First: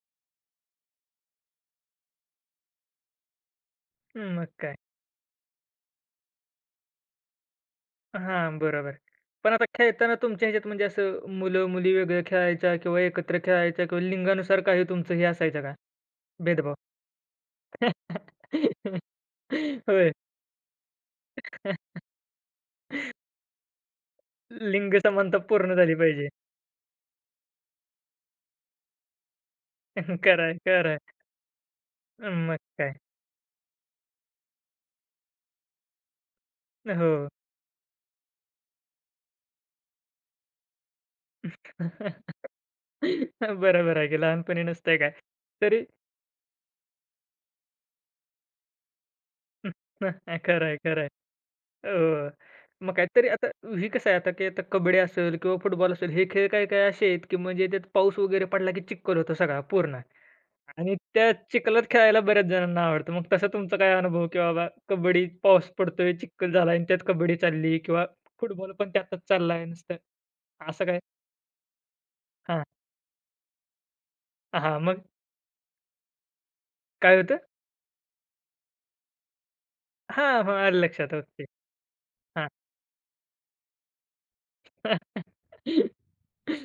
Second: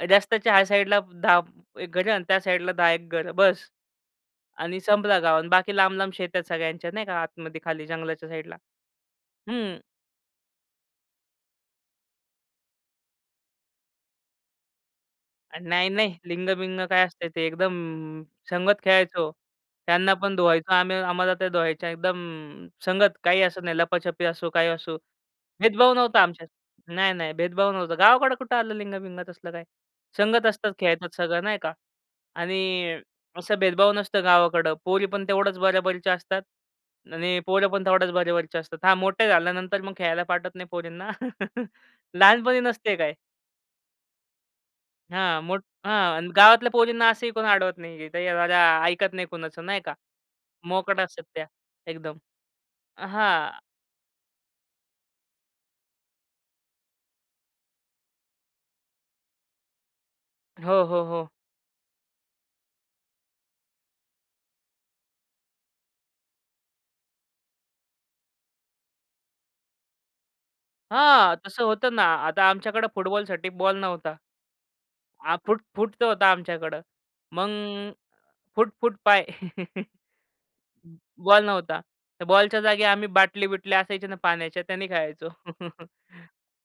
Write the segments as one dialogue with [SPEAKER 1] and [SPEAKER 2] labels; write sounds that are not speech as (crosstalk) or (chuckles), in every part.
[SPEAKER 1] रस्त्याच्या ह्या साईडला 10 एक घर आणि त्या साईडला 10 एक घर बस
[SPEAKER 2] हं, मग काय.
[SPEAKER 1] आणि संपला गाव आणि बाकी लांब-लांब शेतं सगळ्यांच्या नाही का आतमध्ये खाली जंगलाच्या साईडला.
[SPEAKER 2] हां, बरोबर. पण आता
[SPEAKER 1] हम्म.
[SPEAKER 2] खेळताना तुमच्या ह्याच्यात म्हणजे असं मुलं-मुली वेगळे खेळायच्या किंवा एकत्र खेळायच्या किंवा लिंगानुसार काही तुमचं हे असायचं का,
[SPEAKER 1] नाही-नाही.
[SPEAKER 2] भेदभाव?
[SPEAKER 1] लिंग-बिंग काय असते ते एकदम संगत
[SPEAKER 2] (laughs)
[SPEAKER 1] खेळायचो.
[SPEAKER 2] होय.
[SPEAKER 1] त्यांना पण धुवायचो आम्ही, आम्हाला त्या धुवायच्या. एकदम
[SPEAKER 2] (laughs)
[SPEAKER 1] संगत काही असत नाही. लपाछपी असो, काही
[SPEAKER 2] लिंग
[SPEAKER 1] असो,
[SPEAKER 2] समानता पूर्ण
[SPEAKER 1] भेदभाव
[SPEAKER 2] झाली
[SPEAKER 1] नव्हता
[SPEAKER 2] पाहिजे.
[SPEAKER 1] आमच्यात. नाही-नाही, भेदभाव नव्हता. गावाकडं कुठं आलं लिंग-बिंग असलं काय,
[SPEAKER 2] (chuckles) खरं
[SPEAKER 1] संगत
[SPEAKER 2] आहे,
[SPEAKER 1] असतात,
[SPEAKER 2] खरं आहे.
[SPEAKER 1] खेळतात सगळं नाही का
[SPEAKER 2] अं, मग काय.
[SPEAKER 1] आणि असं भेदभाव नसतं गावाकडं. पोरी पण तेवढ्याच बरोबरीच्या असतात
[SPEAKER 2] हो.
[SPEAKER 1] आणि पोरं पण तेवढ्याच बरोबरीचे असतात. हां, मोठे झाल्यानंतर मग खेळायला पाठवत नाही पोरींना. (chuckles) लहानपणी
[SPEAKER 2] (chuckles)
[SPEAKER 1] नसते काय.
[SPEAKER 2] बरोबर आहे की लहानपणी नसतंय काय.
[SPEAKER 1] हां, मोठ
[SPEAKER 2] तरी
[SPEAKER 1] हां, गावातल्या पोरींना असंही कोणी अडवत नाही. ते अ, रा ऐकत नाही कुणाचं
[SPEAKER 2] (chuckles)
[SPEAKER 1] नाही का, मोकाट
[SPEAKER 2] खरंय-खरंय.
[SPEAKER 1] असतात त्या एकदम.
[SPEAKER 2] अ, मग
[SPEAKER 1] अ,
[SPEAKER 2] काहीतरी आता
[SPEAKER 1] हां.
[SPEAKER 2] हे कसं आहे, आता की कबड्डी असेल किंवा फुटबॉल असेल, हे खेळ काही-काही असे आहेत की म्हणजे त्यात पाऊस वगैरे पडला की चिखल होतं सगळा पूर्ण
[SPEAKER 1] हो,
[SPEAKER 2] आणि
[SPEAKER 1] हो, हो.
[SPEAKER 2] त्या चिखलात खेळायला बऱ्याच जणांना आवडतं. मग तसा तुमचा काय अनुभव की बाबा, कबड्डीत पाऊस पडतोय, चिखल झाला आहे आणि त्यात कबड्डी चालली किंवा फुटबॉल पण त्यातच चाललाय नुसतं असं काही?
[SPEAKER 1] हां, तसं होतं ना. आता
[SPEAKER 2] हां.
[SPEAKER 1] आमच्याकडे फुटबॉलसाठी बॉल नव्हता.
[SPEAKER 2] हां, हां. मग?
[SPEAKER 1] हां, फुट फुट तो होता आमच्याकडं.
[SPEAKER 2] काय होतं?
[SPEAKER 1] मग फुट फुट पाय (chuckles)
[SPEAKER 2] हां, हां. आलं लक्षात.
[SPEAKER 1] Ball
[SPEAKER 2] okay.
[SPEAKER 1] नव्हता. तर
[SPEAKER 2] हां.
[SPEAKER 1] बॉलच्या जागी आम्ही बाटली-बिटली असायचे ना पाण्याच्या, त्याने
[SPEAKER 2] (chuckles)
[SPEAKER 1] खेळायचो. (chuckles)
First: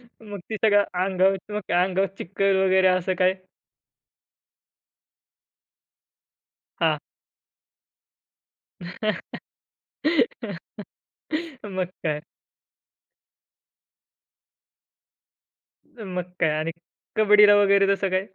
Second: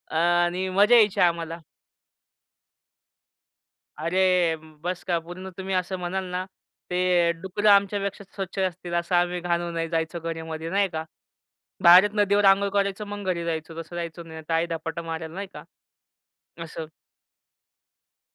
[SPEAKER 1] अ,
[SPEAKER 2] मग ती
[SPEAKER 1] आणि
[SPEAKER 2] सगळ्या
[SPEAKER 1] मजा यायची
[SPEAKER 2] अंगावर
[SPEAKER 1] आम्हाला.
[SPEAKER 2] मग अंगावर चिखल वगैरे असं काय?
[SPEAKER 1] अरे, बस का पूर्ण तुम्ही असं म्हणाल ना,
[SPEAKER 2] हां.
[SPEAKER 1] ते डुकरं आमच्यापेक्षा स्वच्छ असतील. असं आम्ही
[SPEAKER 2] (laughs)
[SPEAKER 1] घाण होऊन जायचो घरामध्ये नाही का,
[SPEAKER 2] मग
[SPEAKER 1] बाहेरच
[SPEAKER 2] काय?
[SPEAKER 1] नदीवर आंघोळ करायचो, मग घरी जायचो. तसं जायचो, नाही तर आई धपाटा मारल नाही का
[SPEAKER 2] मग काय आणि
[SPEAKER 1] असं.
[SPEAKER 2] कबड्डीला वगैरे तसं काय?